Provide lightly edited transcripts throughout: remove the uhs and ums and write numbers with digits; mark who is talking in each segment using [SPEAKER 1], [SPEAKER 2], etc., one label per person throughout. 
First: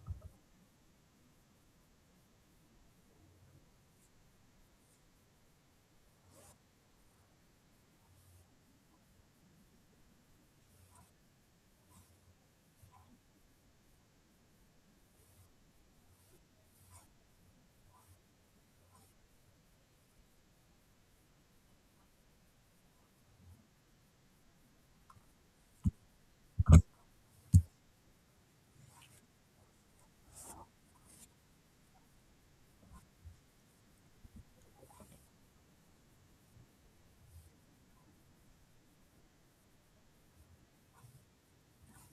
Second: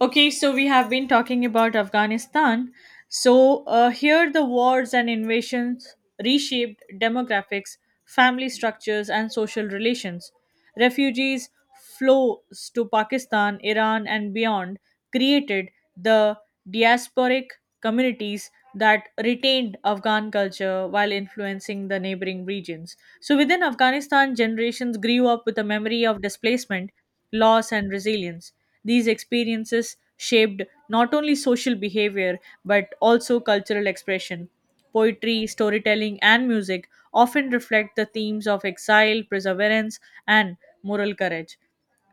[SPEAKER 1] Okay, so we have been talking about Afghanistan. So here, the wars and invasions reshaped demographics, family structures, and social relations. Refugees flows to Pakistan, Iran, and beyond created the diasporic communities that retained Afghan culture while influencing the neighboring regions. So within Afghanistan, generations grew up with a memory of displacement loss, and resilience. These experiences shaped not only social behavior but also cultural expression. Poetry, storytelling, and music often reflect the themes of exile, perseverance, and moral courage.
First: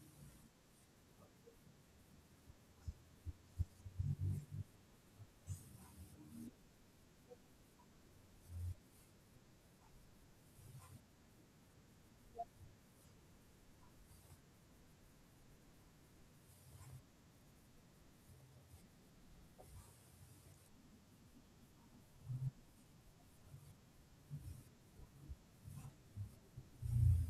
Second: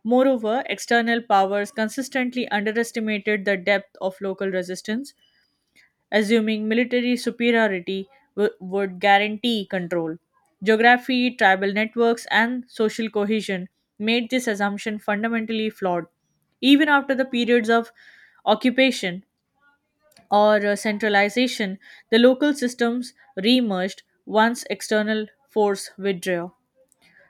[SPEAKER 1] Moreover, external powers consistently underestimated the depth of local resistance, assuming military superiority would guarantee control. Geography, tribal networks, and social cohesion made this assumption fundamentally flawed. Even after the periods of occupation or centralization, the local systems reemerged once external force withdrew.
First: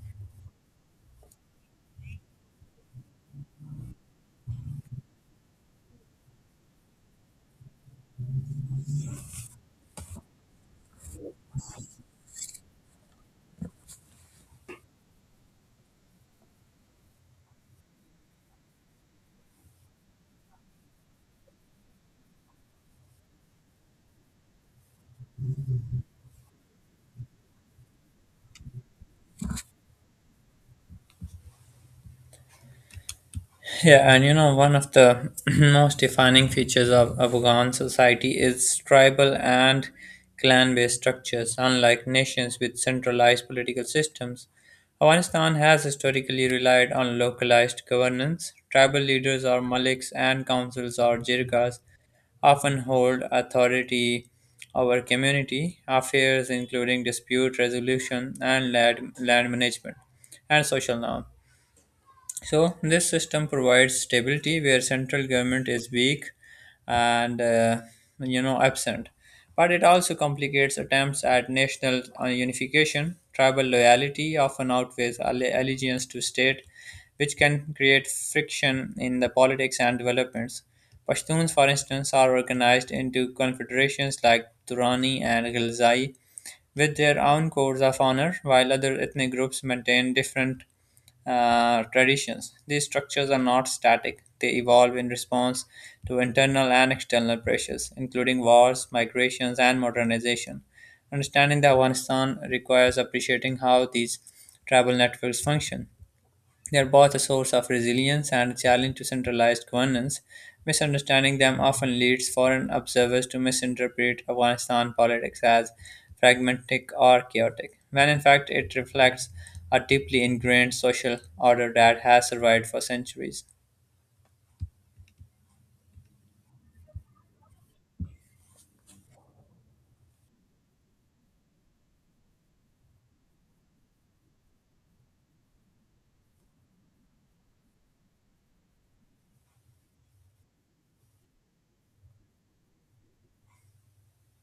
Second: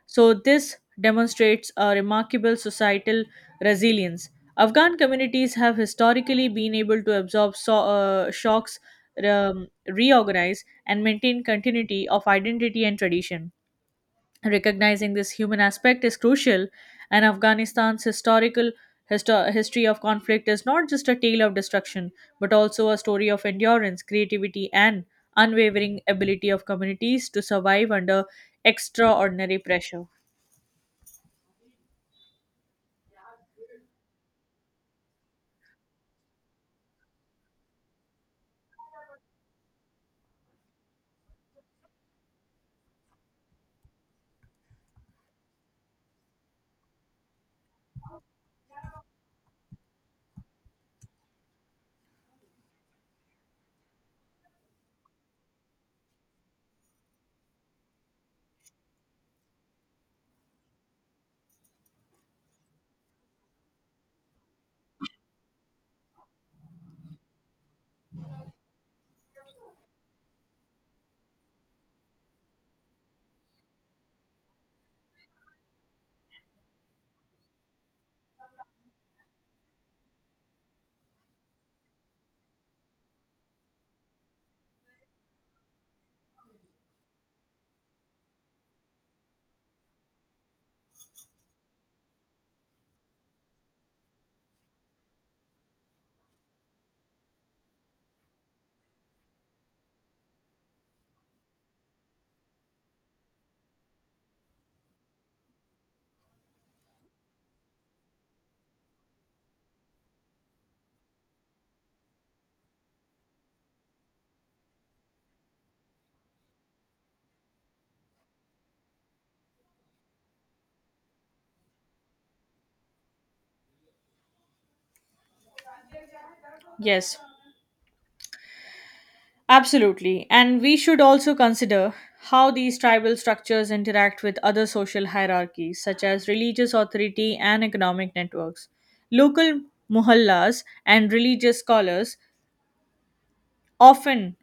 [SPEAKER 1] So, this demonstrates a remarkable societal resilience. Afghan communities have historically been able to absorb shocks, reorganize, and maintain continuity of identity and tradition. Recognizing this human aspect is crucial, and Afghanistan's history of conflict is not just a tale of destruction, but also a story of endurance, creativity, and unwavering ability of communities to survive under extraordinary pressure.
[SPEAKER 2] Yeah, and you know, one of the most defining features of Afghan society is tribal and clan based structures. Unlike nations with centralized political systems, Afghanistan has historically relied on localized governance. Tribal leaders or maliks and councils or jirgas often hold authority over community affairs, including dispute resolution and land management and social norms. So this system provides stability where central government is weak and you know absent, but it also complicates attempts at national unification. Tribal loyalty often outweighs allegiance to state, which can create friction in the politics and developments. Pashtuns, for instance, are organized into confederations like Durrani and Ghilzai, with their own codes of honor, while other ethnic groups maintain different traditions. These structures are not static, they evolve in response to internal and external pressures, including wars, migrations, and modernization. Understanding the Afghanistan requires appreciating how these tribal networks function. They are both a source of resilience and a challenge to centralized governance. Misunderstanding them often leads foreign observers to misinterpret Afghanistan politics as fragmentic or chaotic, when in fact it reflects a deeply ingrained social order that has survived for centuries.
[SPEAKER 1] Yes, absolutely. And we should also consider how these tribal structures interact with other social hierarchies, such as religious authority and economic networks. Local muhallas and religious scholars often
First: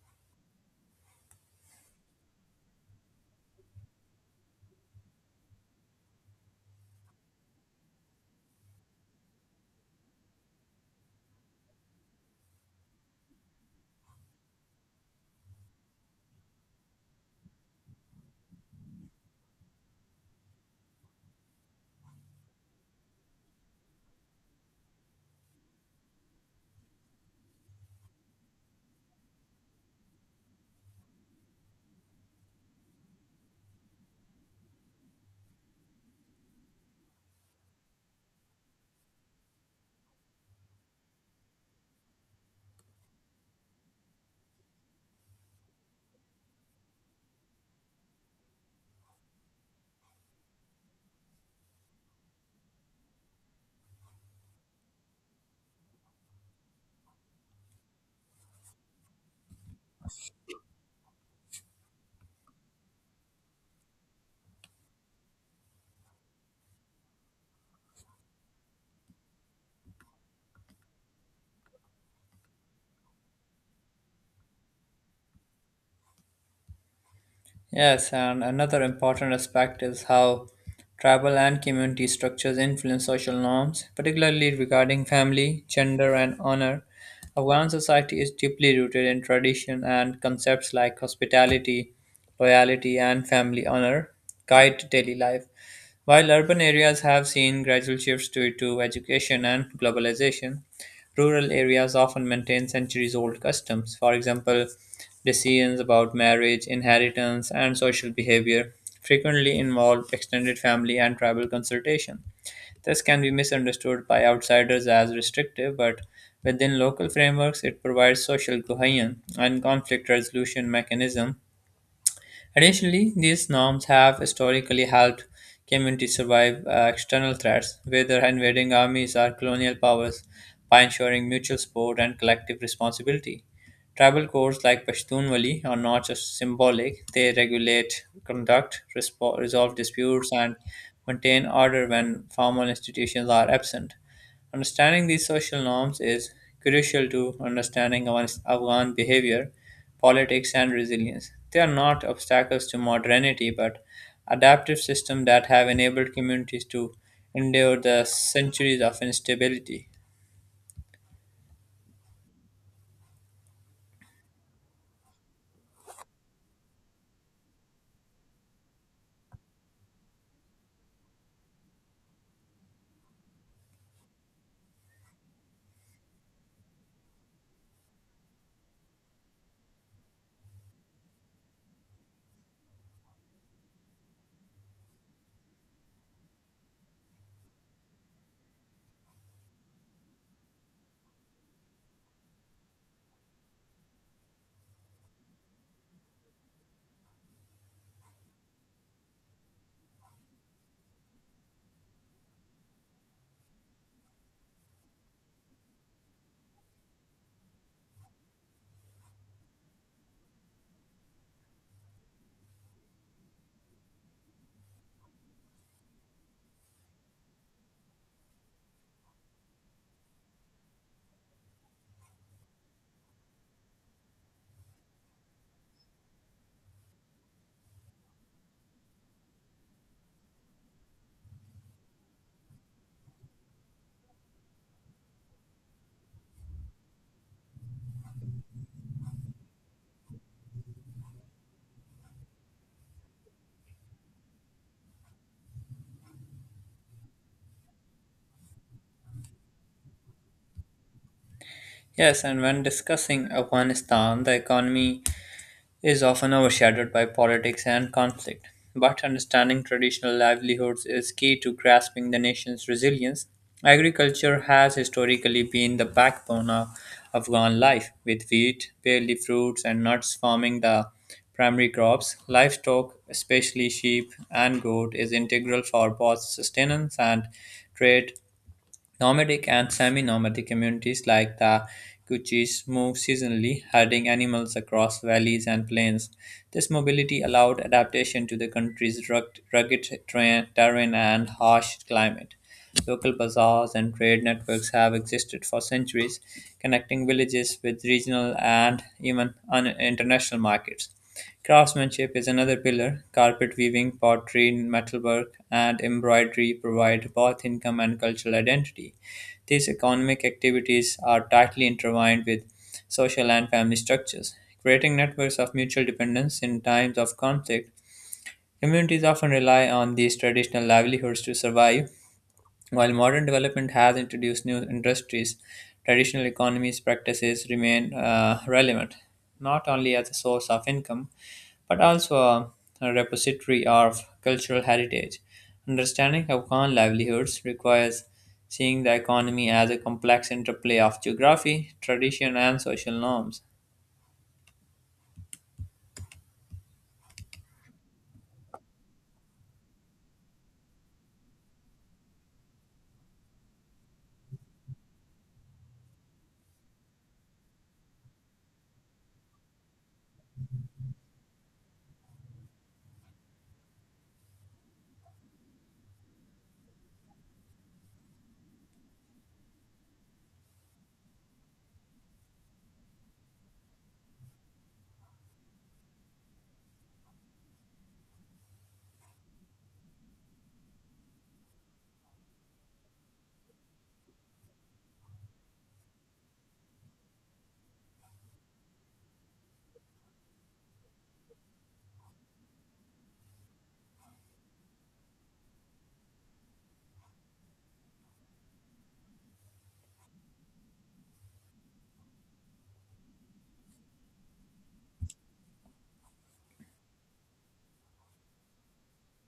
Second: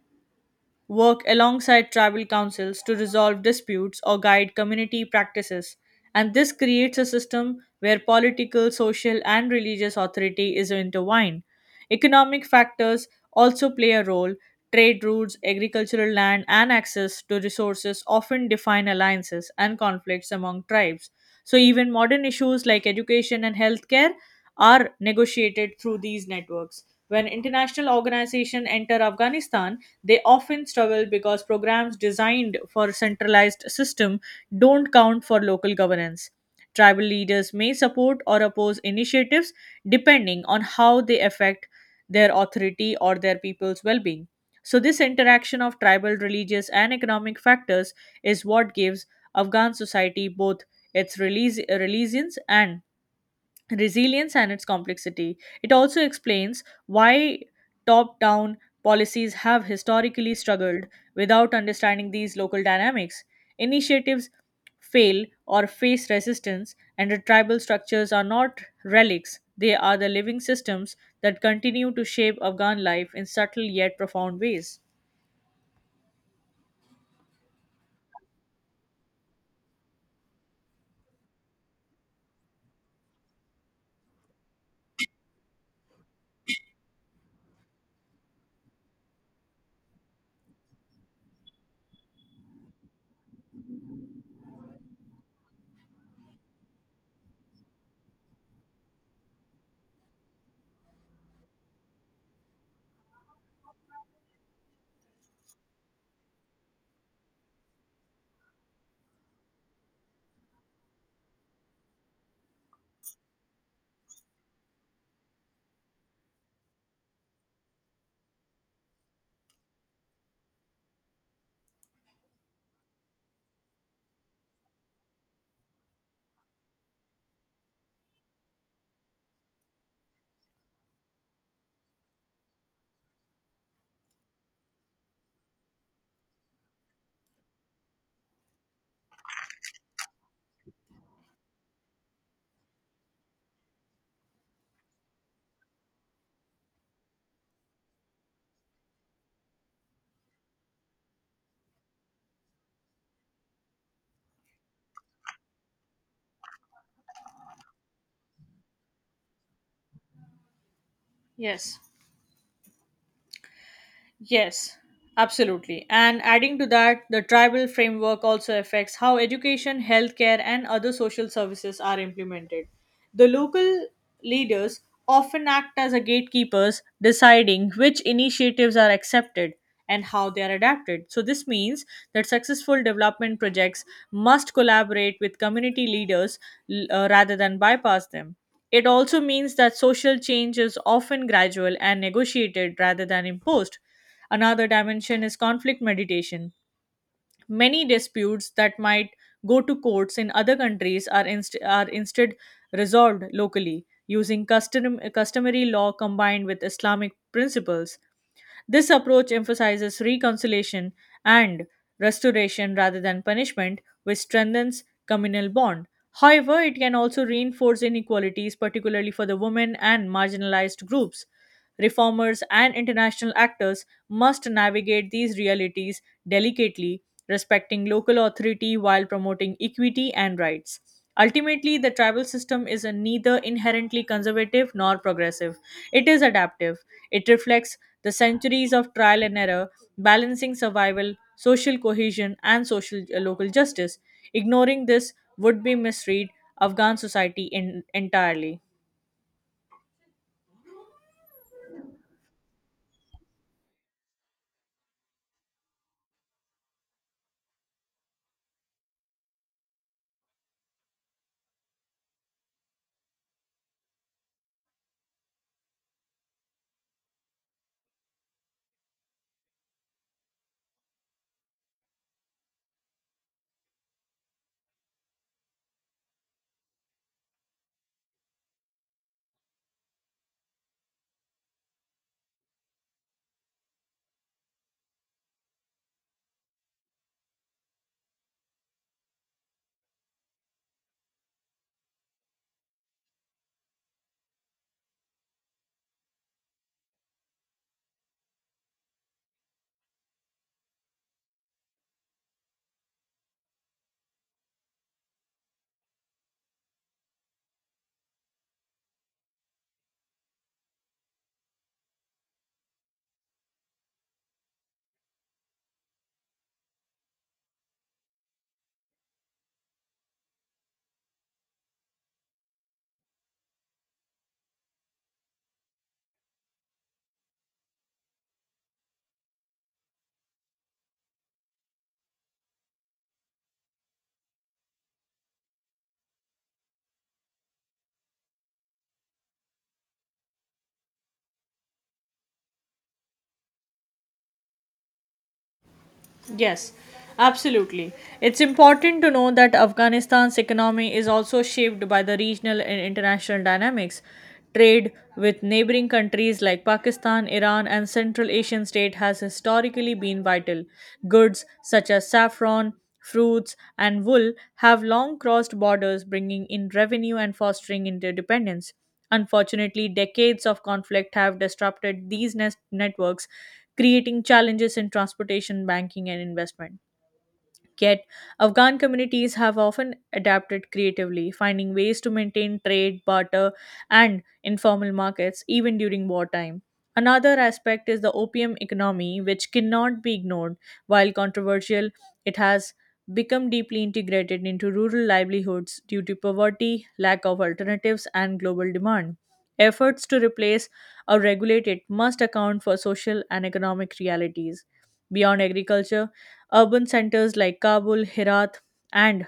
[SPEAKER 1] work alongside tribal councils to resolve disputes or guide community practices, and this creates a system where political, social, and religious authority is intertwined. Economic factors also play a role. Trade routes, agricultural land, and access to resources often define alliances and conflicts among tribes. So, even modern issues like education and healthcare are negotiated through these networks. When international organizations enter Afghanistan, they often struggle because programs designed for a centralized system don't count for local governance. Tribal leaders may support or oppose initiatives depending on how they affect their authority or their people's well being. So, this interaction of tribal, religious, and economic factors is what gives Afghan society both its release, resilience and resilience and its complexity. It also explains why top down policies have historically struggled without understanding these local dynamics. Initiatives fail or face resistance, and the tribal structures are not relics, they are the living systems that continue to shape Afghan life in subtle yet profound ways.
[SPEAKER 2] Yes, and another important aspect is how tribal and community structures influence social norms, particularly regarding family, gender, and honor. Afghan society is deeply rooted in tradition, and concepts like hospitality, loyalty, and family honor guide daily life. While urban areas have seen gradual shifts due to education and globalization, rural areas often maintain centuries old customs. For example, decisions about marriage, inheritance, and social behavior frequently involve extended family and tribal consultation. This can be misunderstood by outsiders as restrictive, but within local frameworks, it provides social cohesion and conflict resolution mechanism. Additionally, these norms have historically helped communities survive external threats, whether invading armies or colonial powers, by ensuring mutual support and collective responsibility. Tribal codes like Pashtun Wali are not just symbolic, they regulate conduct, resolve disputes, and maintain order when formal institutions are absent. Understanding these social norms is crucial to understanding Afghan behavior, politics, and resilience. They are not obstacles to modernity, but adaptive systems that have enabled communities to endure the centuries of instability.
[SPEAKER 1] Yes. Yes, absolutely. And adding to that, the tribal framework also affects how education, healthcare, and other social services are implemented. The local leaders often act as a gatekeepers, deciding which initiatives are accepted and how they are adapted. So, this means that successful development projects must collaborate with community leaders rather than bypass them. It also means that social change is often gradual and negotiated rather than imposed. Another dimension is conflict mediation. Many disputes that might go to courts in other countries are instead resolved locally using customary law combined with Islamic principles. This approach emphasizes reconciliation and restoration rather than punishment, which strengthens communal bond. However, it can also reinforce inequalities, particularly for the women and marginalized groups. Reformers and international actors must navigate these realities delicately, respecting local authority while promoting equity and rights. Ultimately, the tribal system is neither inherently conservative nor progressive. It is adaptive. It reflects the centuries of trial and error, balancing survival, social cohesion, and social local justice. Ignoring this would be misread Afghan society in, entirely.
[SPEAKER 2] Yes, and when discussing Afghanistan, the economy is often overshadowed by politics and conflict. But understanding traditional livelihoods is key to grasping the nation's resilience. Agriculture has historically been the backbone of Afghan life, with wheat, barley fruits, and nuts forming the primary crops. Livestock, especially sheep and goat, is integral for both sustenance and trade. Nomadic and semi-nomadic communities like the Kutchis moved seasonally, herding animals across valleys and plains. This mobility allowed adaptation to the country's rugged terrain and harsh climate. Local bazaars and trade networks have existed for centuries, connecting villages with regional and even international markets. Craftsmanship is another pillar; carpet weaving, pottery, metalwork, and embroidery provide both income and cultural identity. These economic activities are tightly intertwined with social and family structures, creating networks of mutual dependence in times of conflict. Communities often rely on these traditional livelihoods to survive. While modern development has introduced new industries, traditional economies practices remain relevant, not only as a source of income, but also a repository of cultural heritage. Understanding Afghan livelihoods requires seeing the economy as a complex interplay of geography, tradition, and social norms.
[SPEAKER 1] Yes, absolutely. It's important to know that Afghanistan's economy is also shaped by the regional and international dynamics. Trade with neighboring countries like Pakistan, Iran, and Central Asian state has historically been vital. Goods such as saffron, fruits, and wool have long crossed borders, bringing in revenue and fostering interdependence. Unfortunately, decades of conflict have disrupted these networks, creating challenges in transportation, banking, and investment. Yet, Afghan communities have often adapted creatively, finding ways to maintain trade, barter, and informal markets even during wartime. Another aspect is the opium economy, which cannot be ignored. While controversial, it has become deeply integrated into rural livelihoods due to poverty, lack of alternatives, and global demand. Efforts to replace or regulate it must account for social and economic realities. Beyond agriculture, urban centers like Kabul, Herat, and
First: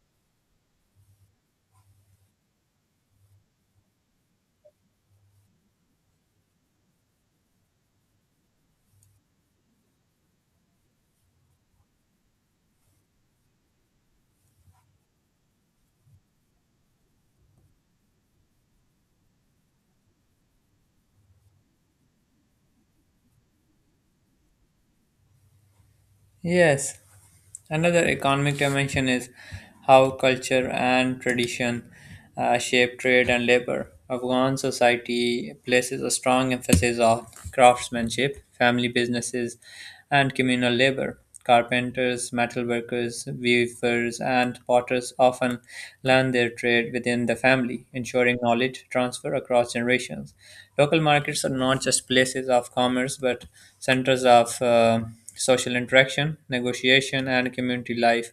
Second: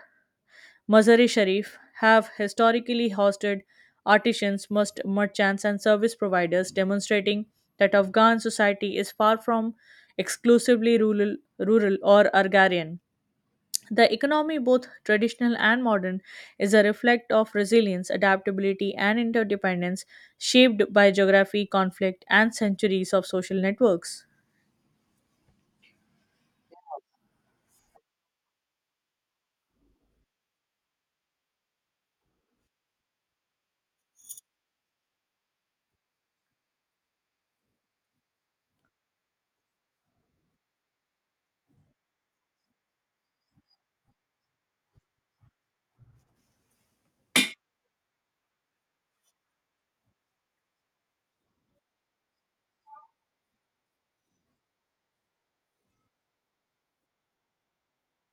[SPEAKER 1] Mazar-e Sharif have historically hosted artisans, merchants, and service providers, demonstrating that Afghan society is far from exclusively rural or agrarian. The economy, both traditional and modern, is a reflect of resilience, adaptability, and interdependence shaped by geography, conflict, and centuries of social networks.
[SPEAKER 2] Yes, another economic dimension is how culture and tradition shape trade and labor. Afghan society places a strong emphasis on craftsmanship, family businesses, and communal labor. Carpenters, metalworkers, weavers, and potters often learn their trade within the family, ensuring knowledge transfer across generations. Local markets are not just places of commerce but centers of social interaction, negotiation, and community life.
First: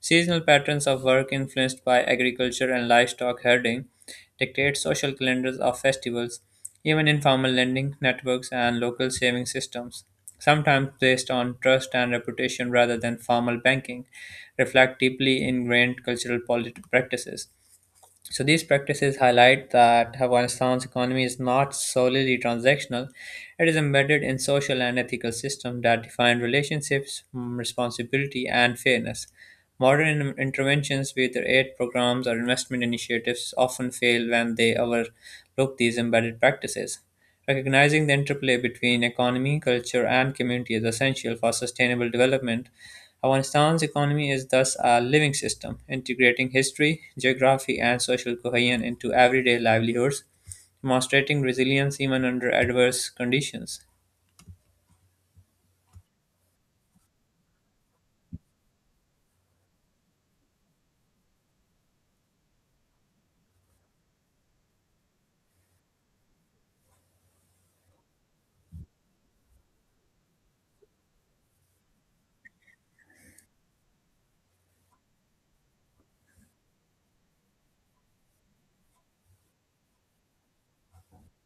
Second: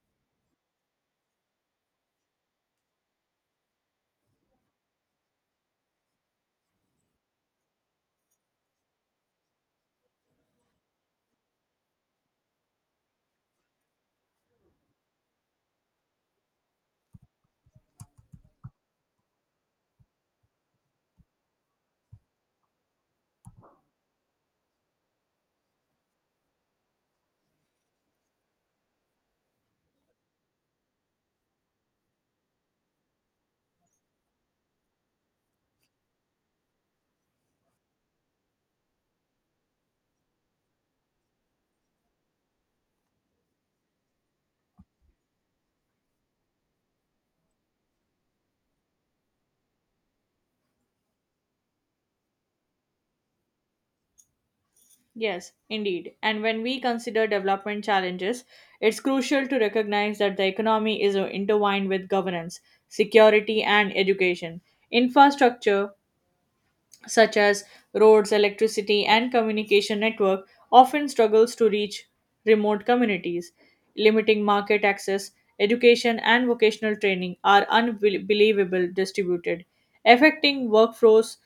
[SPEAKER 2] Seasonal patterns of work influenced by agriculture and livestock herding dictate social calendars of festivals. Even informal lending networks and local saving systems, sometimes based on trust and reputation rather than formal banking, reflect deeply ingrained cultural practices. So these practices highlight that Afghanistan's economy is not solely transactional. It is embedded in social and ethical systems that define relationships, responsibility, and fairness. Modern interventions with aid programs or investment initiatives often fail when they overlook these embedded practices. Recognizing the interplay between economy, culture, and community is essential for sustainable development. Afghanistan's economy is thus a living system, integrating history, geography, and social cohesion into everyday livelihoods, demonstrating resilience even under adverse conditions.
[SPEAKER 1] Yes, indeed. And when we consider development challenges, it's crucial to recognize that the economy is intertwined with governance, security, and education. Infrastructure such as roads, electricity, and communication network often struggles to reach remote communities. Limiting market access, education, and vocational training are unbelievable distributed, affecting workforce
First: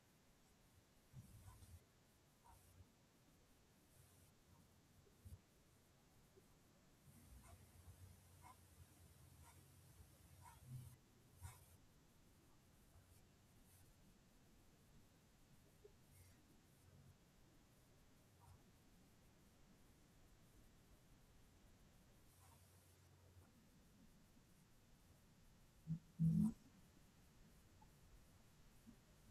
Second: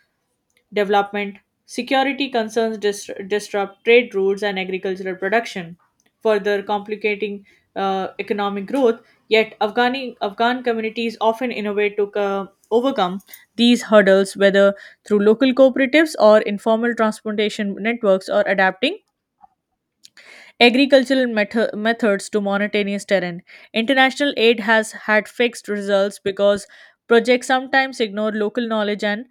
[SPEAKER 1] development, security concerns disrupt trade routes and agricultural production, further complicating economic growth. Yet, Afghan communities often innovate to overcome these hurdles, whether through local cooperatives or informal transportation networks, or adapting agricultural methods to monotonous terrain. International aid has had fixed results because projects sometimes ignore local knowledge and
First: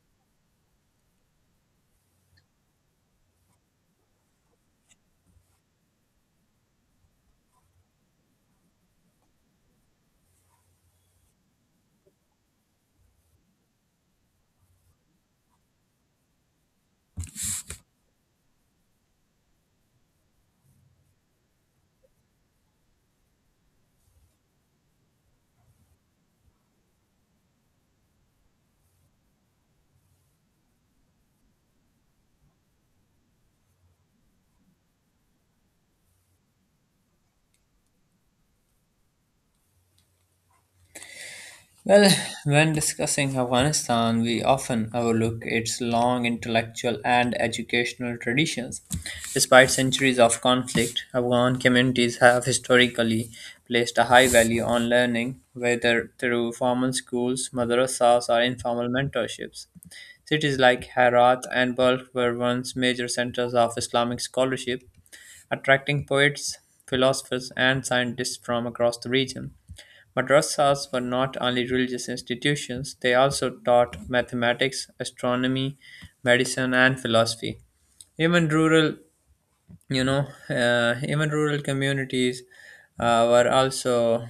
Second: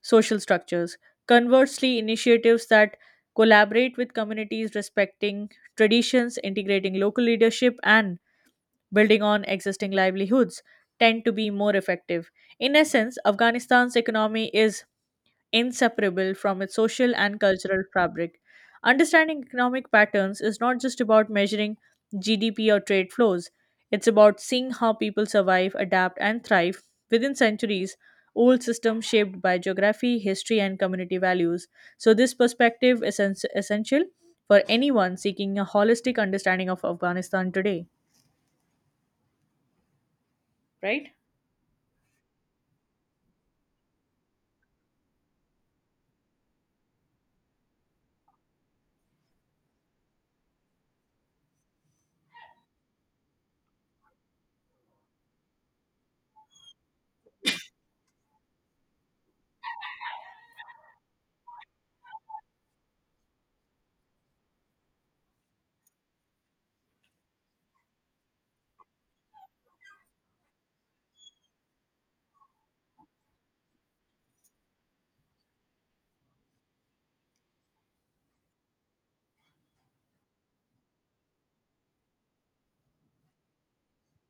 [SPEAKER 1] social structures. Conversely, initiatives that collaborate with communities respecting traditions, integrating local leadership, and building on existing livelihoods tend to be more effective. In essence, Afghanistan's economy is inseparable from its social and cultural fabric. Understanding economic patterns is not just about measuring GDP or trade flows, it's about seeing how people survive, adapt, and thrive within centuries old systems shaped by geography, history, and community values. So, this perspective is essential for anyone seeking a holistic understanding of Afghanistan today, right?
[SPEAKER 2] Well, when discussing Afghanistan, we often overlook its long intellectual and educational traditions. Despite centuries of conflict, Afghan communities have historically placed a high value on learning, whether through formal schools, madrasas, or informal mentorships. Cities like Herat and Balkh were once major centers of Islamic scholarship, attracting poets, philosophers, and scientists from across the region. Madrasas were not only religious institutions, they also taught mathematics, astronomy, medicine, and philosophy. Even rural, Even rural communities were also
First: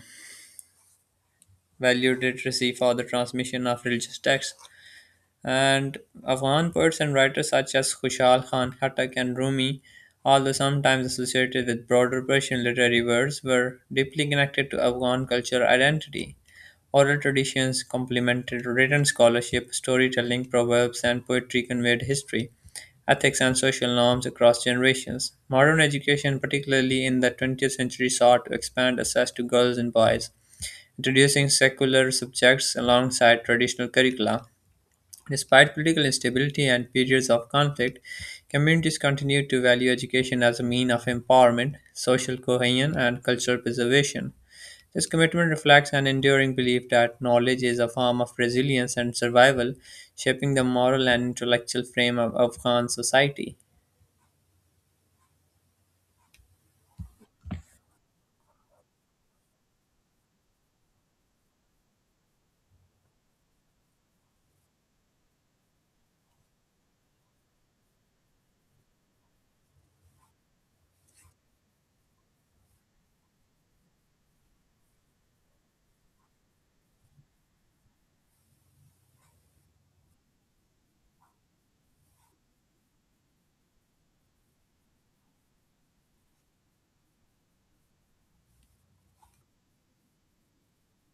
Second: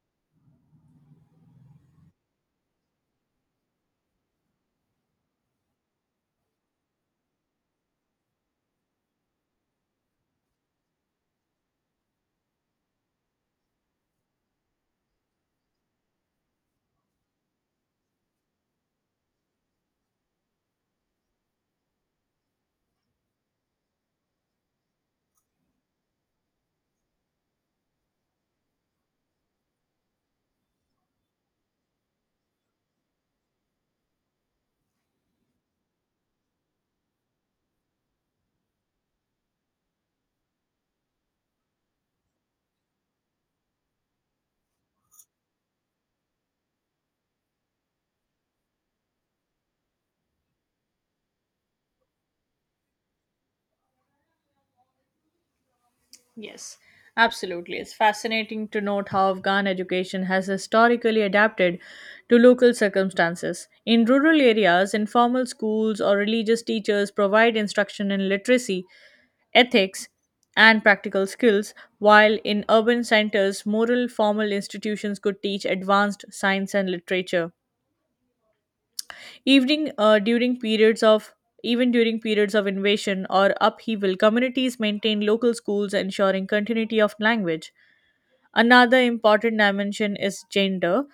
[SPEAKER 2] valued literacy for the transmission of religious texts. And Afghan poets and writers such as Khushal Khan Khatak and Rumi, although sometimes associated with broader Persian literary works, were deeply connected to Afghan cultural identity. Oral traditions complemented written scholarship, storytelling, proverbs, and poetry conveyed history, ethics, and social norms across generations. Modern education, particularly in the 20th century, sought to expand access to girls and boys, introducing secular subjects alongside traditional curricula. Despite political instability and periods of conflict, communities continue to value education as a means of empowerment, social cohesion, and cultural preservation. This commitment reflects an enduring belief that knowledge is a form of resilience and survival, shaping the moral and intellectual frame of Afghan society.
[SPEAKER 1] Yes, absolutely. It's fascinating to note how Afghan education has historically adapted to local circumstances. In rural areas, informal schools or religious teachers provide instruction in literacy, ethics, and practical skills, while in urban centers, moral formal institutions could teach advanced science and literature. Evening, uh, during periods of Even during periods of invasion or upheaval, communities maintained local schools, ensuring continuity of language. Another important dimension is gender.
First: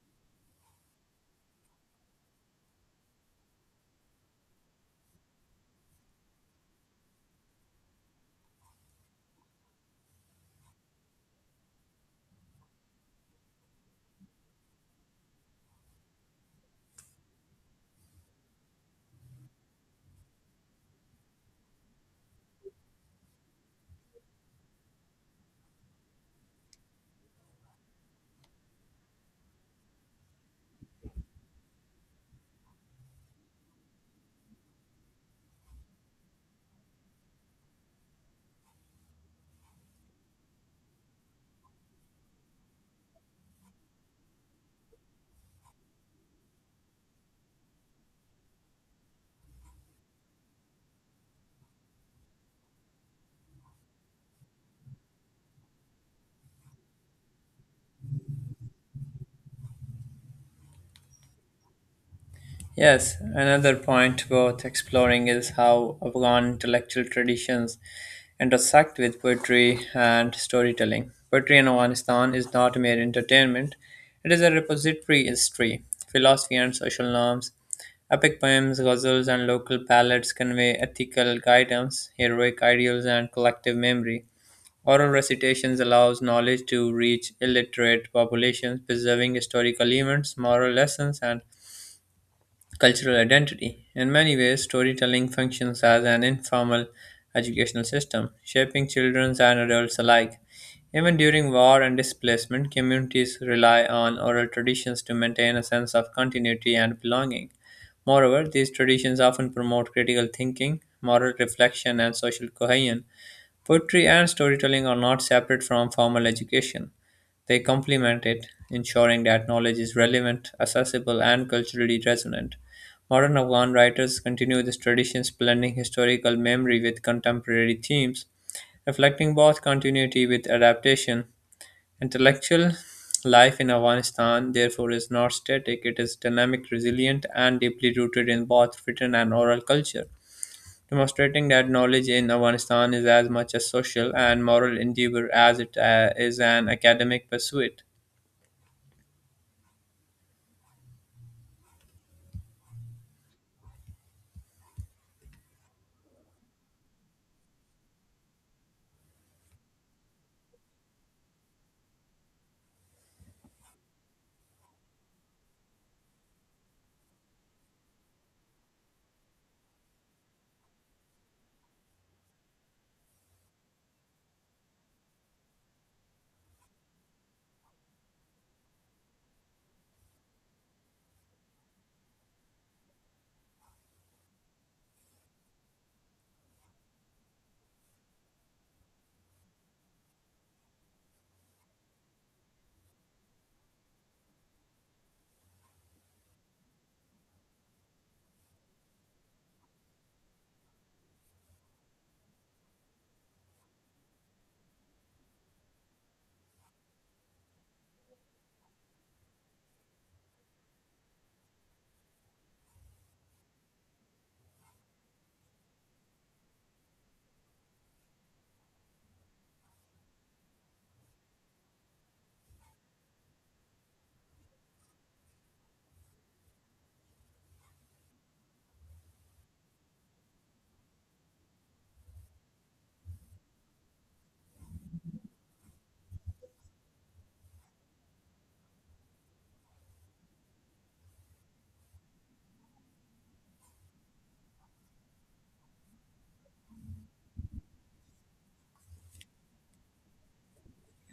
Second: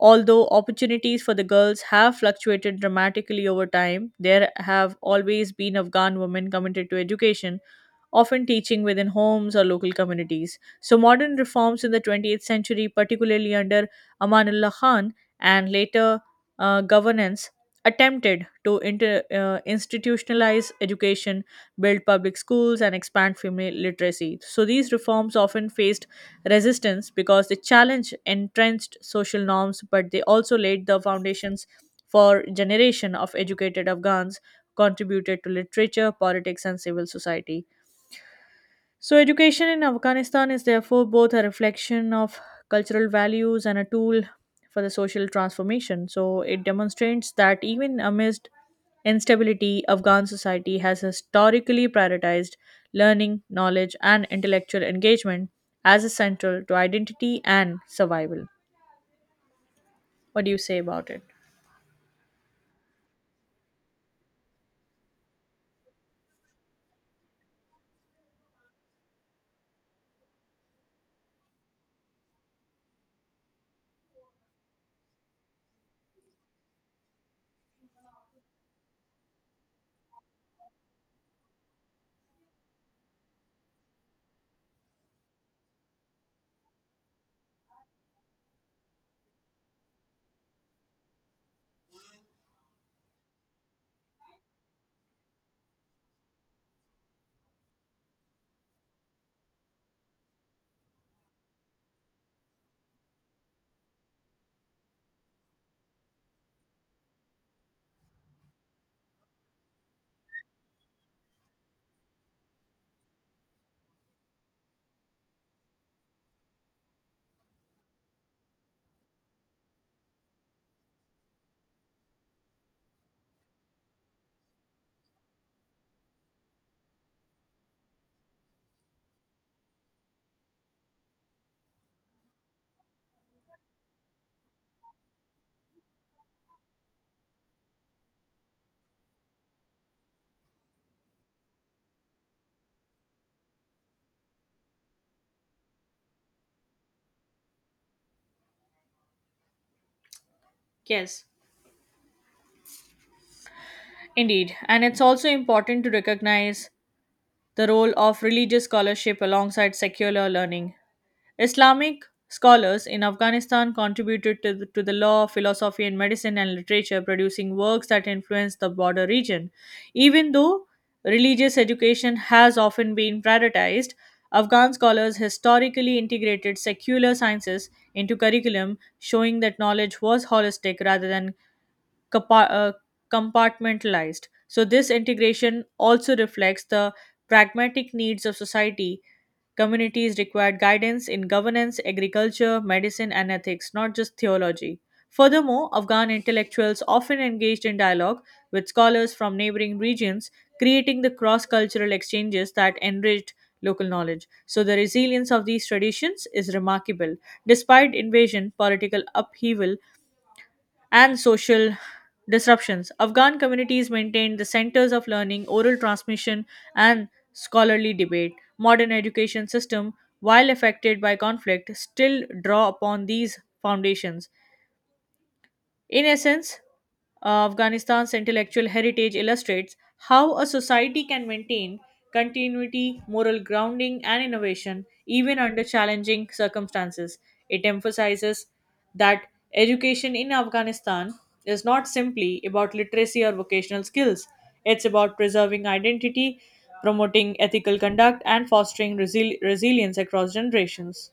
[SPEAKER 1] Although opportunities for the girls have fluctuated dramatically over time, there have always been Afghan women committed to education, often teaching within homes or local communities. So, modern reforms in the 20th century, particularly under Amanullah Khan and later governance, attempted to institutionalize education, build public schools, and expand female literacy. So, these reforms often faced resistance because they challenged entrenched social norms, but they also laid the foundations for generation of educated Afghans contributed to literature, politics, and civil society. So, education in Afghanistan is therefore both a reflection of cultural values and a tool for the social transformation. So, it demonstrates that even amidst instability, Afghan society has historically prioritized learning, knowledge, and intellectual engagement as essential to identity and survival. What do you say about it?
[SPEAKER 2] Yes, another point worth exploring is how Afghan intellectual traditions intersect with poetry and storytelling. Poetry in Afghanistan is not mere entertainment, it is a repository history, philosophy, and social norms. Epic poems, ghazals, and local ballads convey ethical guidance, heroic ideals, and collective memory. Oral recitations allows knowledge to reach illiterate populations, preserving historical events, moral lessons, and cultural identity. In many ways, storytelling functions as an informal educational system, shaping children and adults alike. Even during war and displacement, communities rely on oral traditions to maintain a sense of continuity and belonging. Moreover, these traditions often promote critical thinking, moral reflection, and social cohesion. Poetry and storytelling are not separate from formal education. They complement it, ensuring that knowledge is relevant, accessible, and culturally resonant. Modern Afghan writers continue these traditions, blending historical memory with contemporary themes, reflecting both continuity with adaptation. Intellectual life in Afghanistan, therefore, is not static, it is dynamic, resilient, and deeply rooted in both written and oral culture, demonstrating that knowledge in Afghanistan is as much a social and moral endeavor as it is an academic pursuit.
[SPEAKER 1] Yes, indeed. And it's also important to recognize the role of religious scholarship alongside secular learning. Islamic scholars in Afghanistan contributed to to the law, philosophy, and medicine and literature, producing works that influenced the border region. Even though religious education has often been prioritized, Afghan scholars historically integrated secular sciences into curriculum, showing that knowledge was holistic rather than compa- uh, compartmentalized. So, this integration also reflects the pragmatic needs of society. Communities required guidance in governance, agriculture, medicine, and ethics, not just theology. Furthermore, Afghan intellectuals often engaged in dialogue with scholars from neighboring regions, creating the cross cultural exchanges that enriched local knowledge. So, the resilience of these traditions is remarkable. Despite invasion, political upheaval, and social disruptions, Afghan communities maintained the centers of learning, oral transmission, and scholarly debate. Modern education system, while affected by conflict, still draw upon these foundations. In essence, Afghanistan's intellectual heritage illustrates how a society can maintain continuity, moral grounding, and innovation even under challenging circumstances. It emphasizes that education in Afghanistan is not simply about literacy or vocational skills, it's about preserving identity, promoting ethical conduct, and fostering resilience across generations.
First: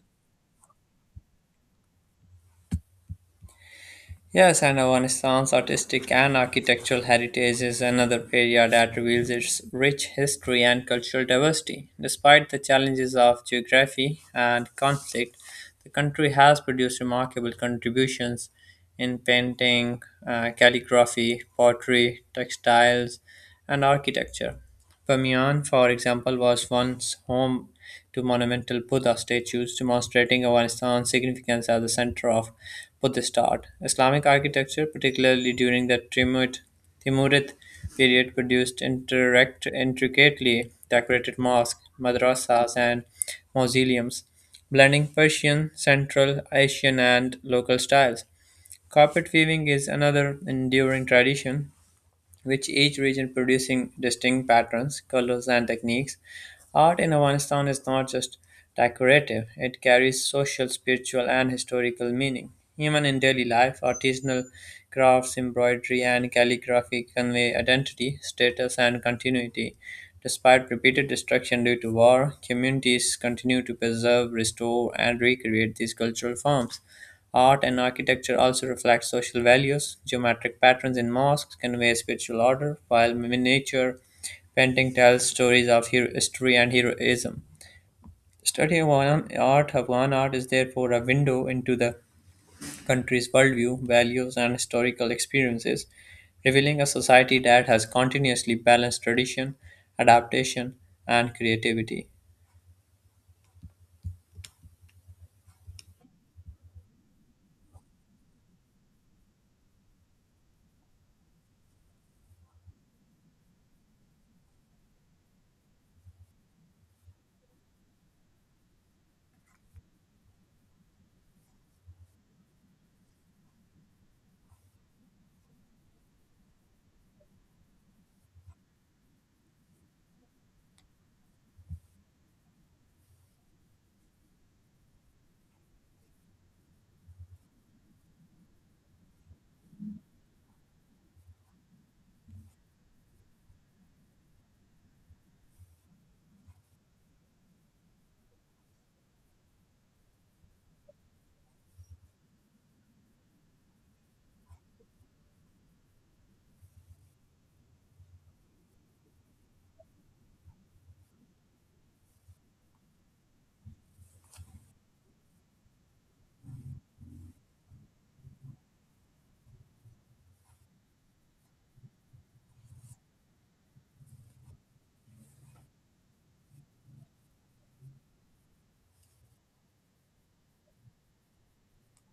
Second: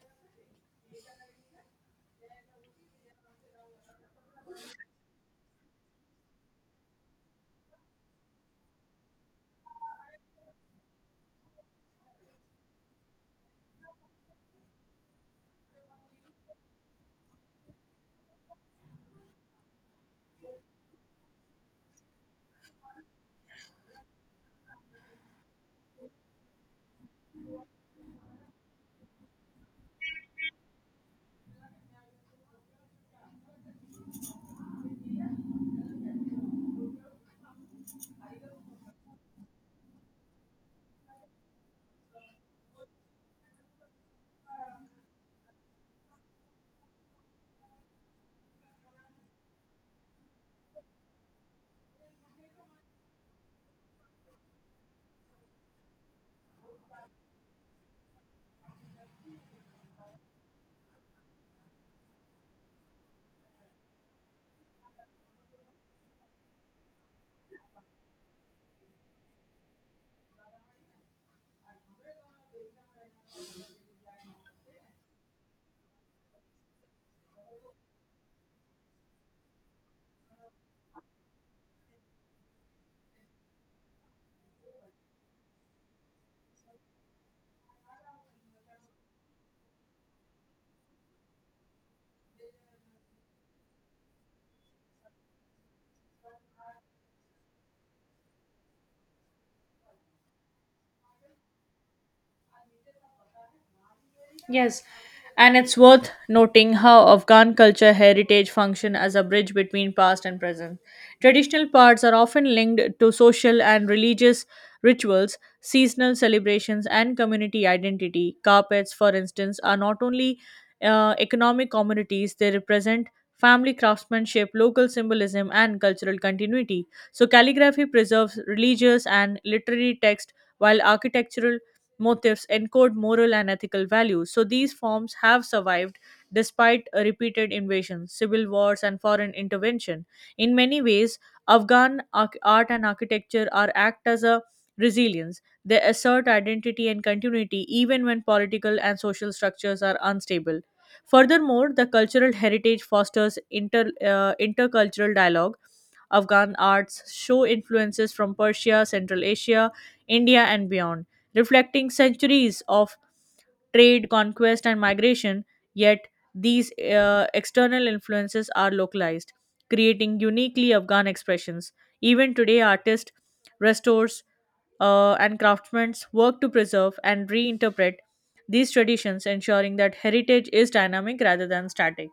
[SPEAKER 2] Yes, and Afghanistan's artistic and architectural heritage is another area that reveals its rich history and cultural diversity. Despite the challenges of geography and conflict, the country has produced remarkable contributions in painting, calligraphy, pottery, textiles, and architecture. Bamiyan, for example, was once home to monumental Buddha statues, demonstrating Afghanistan's significance as the center of Buddhist art. Islamic architecture, particularly during the Timurid period, produced intricately decorated mosques, madrasas, and mausoleums, blending Persian, Central Asian, and local styles. Carpet weaving is another enduring tradition, with each region producing distinct patterns, colors, and techniques. Art in Afghanistan is not just decorative, it carries social, spiritual, and historical meaning. Even in daily life, artisanal crafts, embroidery, and calligraphy convey identity, status, and continuity. Despite repeated destruction due to war, communities continue to preserve, restore, and recreate these cultural forms. Art and architecture also reflect social values. Geometric patterns in mosques convey spiritual order, while miniature painting tells stories of history and heroism. Studying Afghan art is therefore a window into the country's worldview, values, and historical experiences, revealing a society that has continuously balanced tradition, adaptation, and creativity.
[SPEAKER 1] Yes, and it's worth noting how Afghan culture heritage function as a bridge between past and present. Traditional parts are often linked to social and religious rituals, seasonal celebrations, and community identity. Carpets, for instance, are not only economic commodities; they represent family craftsmanship, local symbolism, and cultural continuity. So, calligraphy preserves religious and literary text, while architectural motifs encode moral and ethical values. So these forms have survived despite repeated invasions, civil wars, and foreign intervention. In many ways, art and architecture are act as a resilience. They assert identity and continuity even when political and social structures are unstable. Furthermore, the cultural heritage fosters intercultural dialogue. Afghan arts show influences from Persia, Central Asia, India, and beyond reflecting centuries of trade, conquest, and migration, yet these external influences are localized, creating uniquely Afghan expressions. Even today, artists, restorers, and craftsmen work to preserve and reinterpret these traditions, ensuring that heritage is dynamic rather than static.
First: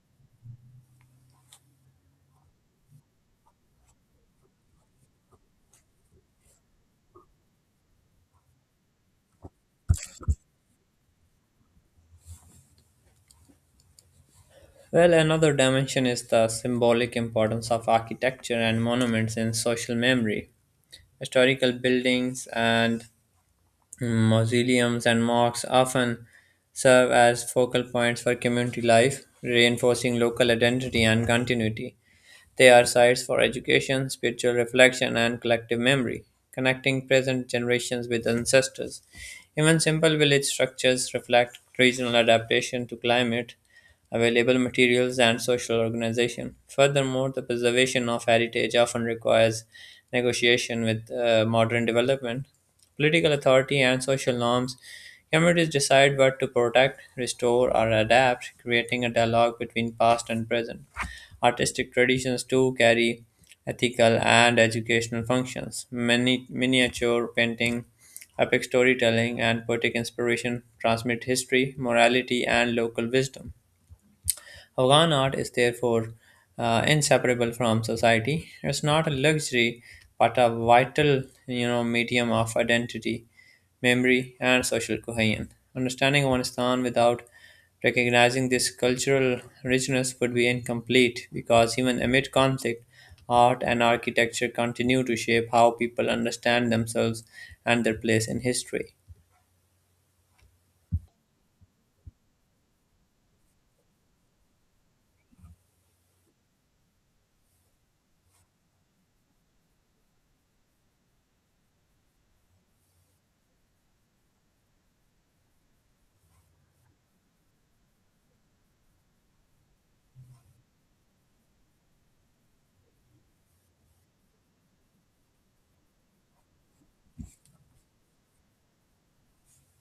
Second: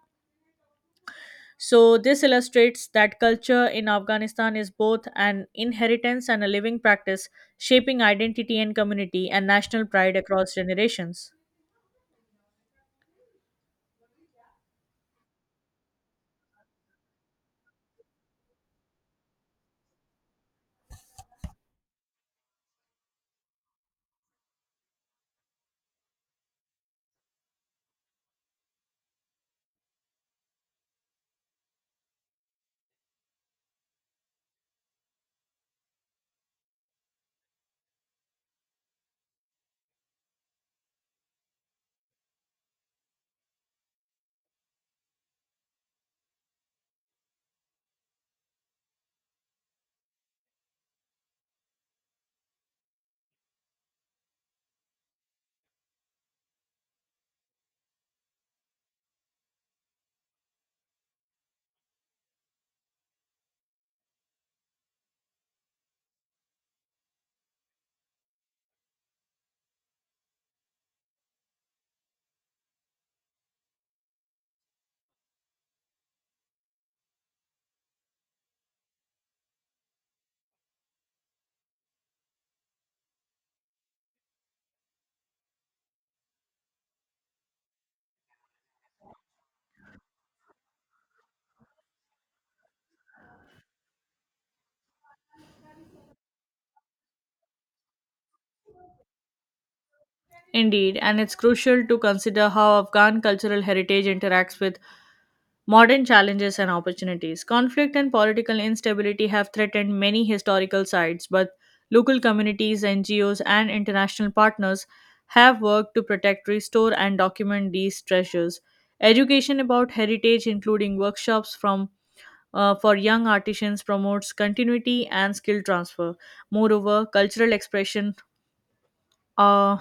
[SPEAKER 1] So, this illustrates that culture in Afghanistan is both an inheritance and a living practice, shaping identity and community and national pride across generations.
[SPEAKER 2] Well, another dimension is the symbolic importance of architecture and monuments in social memory. Historical buildings and mausoleums and mosques often serve as focal points for community life, reinforcing local identity and continuity. They are sites for education, spiritual reflection, and collective memory, connecting present generations with ancestors. Even simple village structures reflect regional adaptation to climate, available materials, and social organization. Furthermore, the preservation of heritage often requires negotiation with modern development, political authority, and social norms. Communities decide what to protect, restore, or adapt, creating a dialogue between past and present. Artistic traditions too carry ethical and educational functions. Many miniature painting, epic storytelling, and poetic inspiration transmit history, morality, and local wisdom. Afghan art is therefore inseparable from society. It's not a luxury, but a vital, you know, medium of identity, memory, and social cohesion. Understanding Afghanistan without recognizing this cultural richness would be incomplete because even amid conflict, art and architecture continue to shape how people understand themselves and their place in history.
[SPEAKER 1] Indeed, and it's crucial to consider how Afghan cultural heritage interacts with modern challenges and opportunities. Conflict and political instability have threatened many historical sites, but local communities, NGOs, and international partners have worked to protect, restore, and document these treasures. Education about heritage, including workshops from for young artisans, promotes continuity and skill transfer. Moreover, cultural expression uh,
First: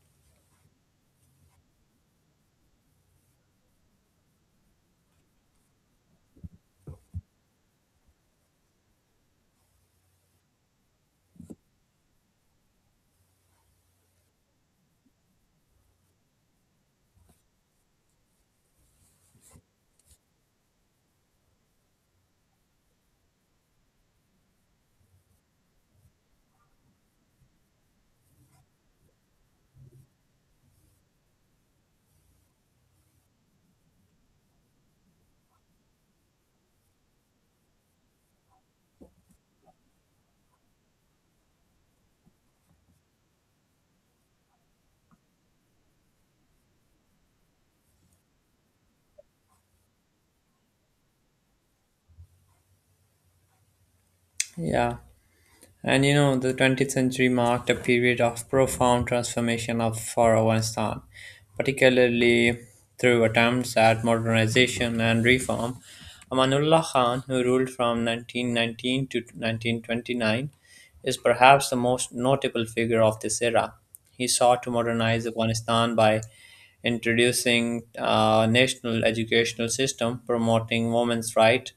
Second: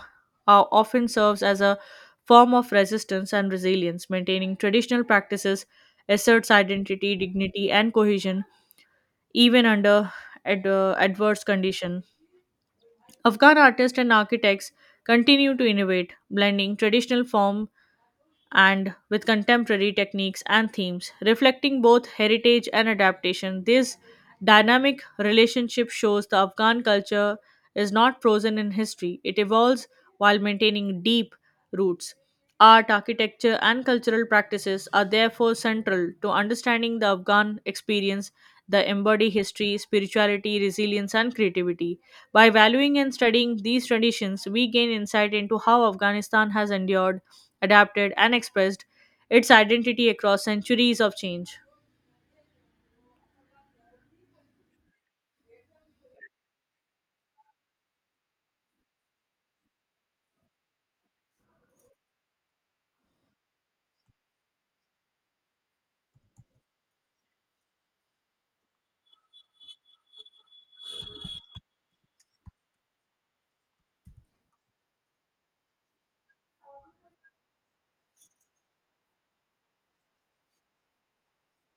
[SPEAKER 1] often serves as a form of resistance and resilience. Maintaining traditional practices asserts identity, dignity, and cohesion even under adverse conditions. Afghan artists and architects continue to innovate, blending traditional forms and with contemporary techniques and themes, reflecting both heritage and adaptation. This dynamic relationship shows the Afghan culture is not frozen in history, it evolves while maintaining deep roots. Art, architecture, and cultural practices are therefore central to understanding the Afghan experience that embody history, spirituality, resilience, and creativity. By valuing and studying these traditions, we gain insight into how Afghanistan has endured, adapted, and expressed its identity across centuries of change.
[SPEAKER 2] Yeah. And you know, the 20th century marked a period of profound transformation for Afghanistan, particularly through attempts at modernization and reform. Amanullah Khan, who ruled from 1919 to 1929, is perhaps the most notable figure of this era. He sought to modernize Afghanistan by introducing a national educational system, promoting women's rights,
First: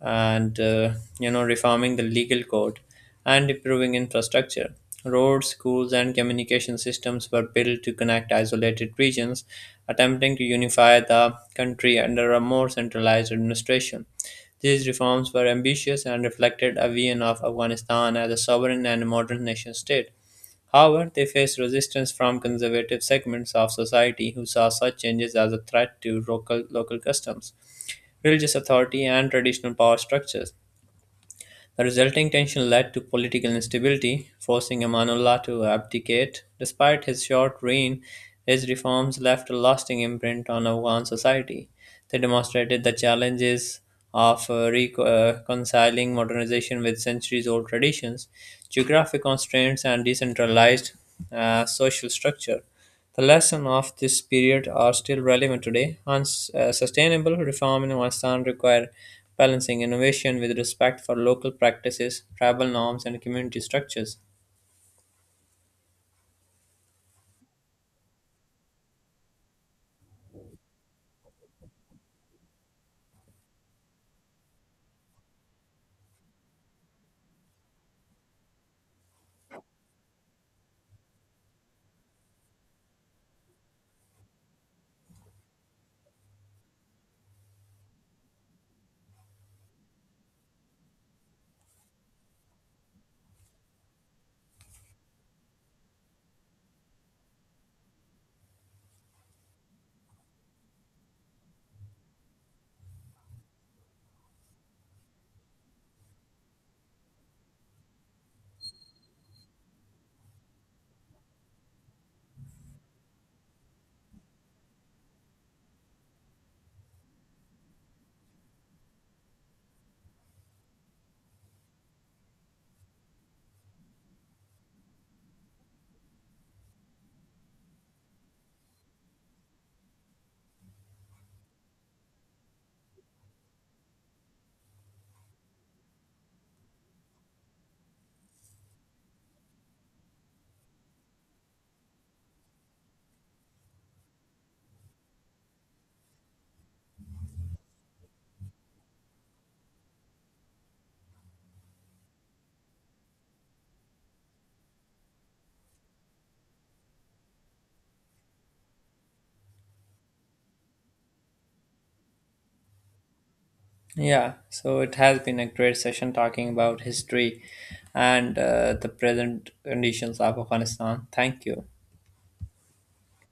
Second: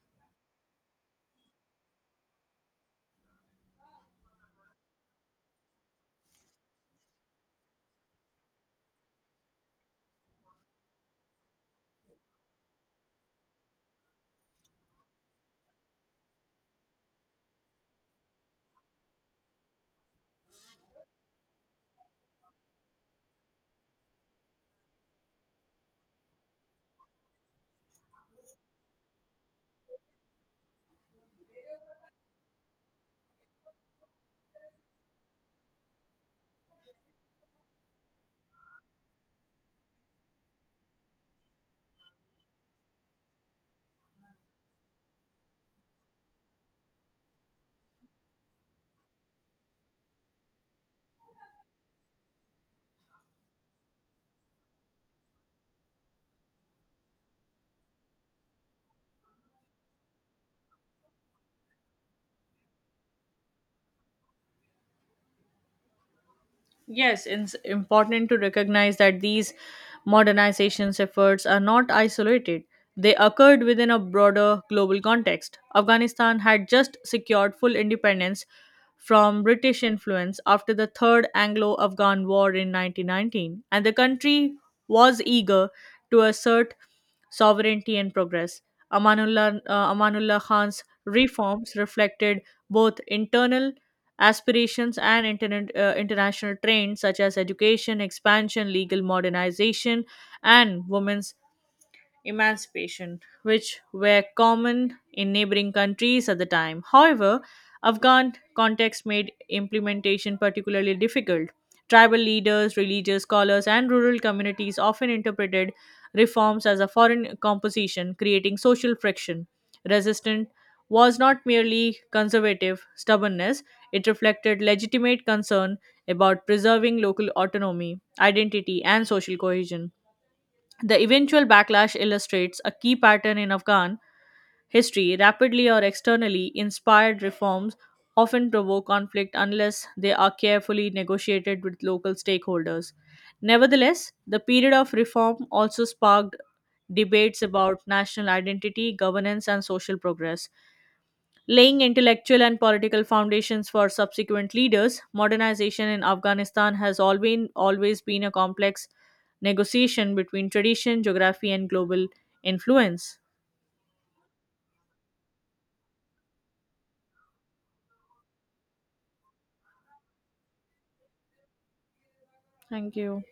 [SPEAKER 2] and you know reforming the legal code, and improving infrastructure. Roads, schools, and communication systems were built to connect isolated regions, attempting to unify the country under a more centralized administration. These reforms were ambitious and reflected a vision of Afghanistan as a sovereign and modern nation state. However, they faced resistance from conservative segments of society who saw such changes as a threat to local customs, religious authority, and traditional power structures. The resulting tension led to political instability, forcing Amanullah to abdicate. Despite his short reign, his reforms left a lasting imprint on Afghan society. They demonstrated the challenges of reconciling modernization with centuries old traditions, geographic constraints, and decentralized social structure. The lessons of this period are still relevant today. Sustainable reform in Afghanistan require balancing innovation with respect for local practices, tribal norms, and community structures.
[SPEAKER 1] Yes, it's important to recognize that these modernization efforts are not isolated. They occurred within a broader global context. Afghanistan had just secured full independence from British influence after the Third Anglo Afghan War in 1919, and the country was eager to assert sovereignty and progress. Amanullah Khan's reforms reflected both internal aspirations and international trends such as education, expansion, legal modernization, and women's emancipation, which were common in neighboring countries at the time. However, Afghan context made implementation particularly difficult. Tribal leaders, religious scholars, and rural communities often interpreted reforms as a foreign composition, creating social friction. Resistance was not merely conservative stubbornness, it reflected legitimate concern about preserving local autonomy, identity, and social cohesion. The eventual backlash illustrates a key pattern in Afghan history. Rapidly or externally inspired reforms often provoke conflict unless they are carefully negotiated with local stakeholders. Nevertheless, the period of reform also sparked debates about national identity, governance, and social progress laying intellectual and political foundations for subsequent leaders. Modernization in Afghanistan has always been a complex negotiation between tradition, geography, and global influence.
[SPEAKER 2] Yeah, so it has been a great session talking about history and the present conditions of Afghanistan. Thank you.
[SPEAKER 1] Thank you.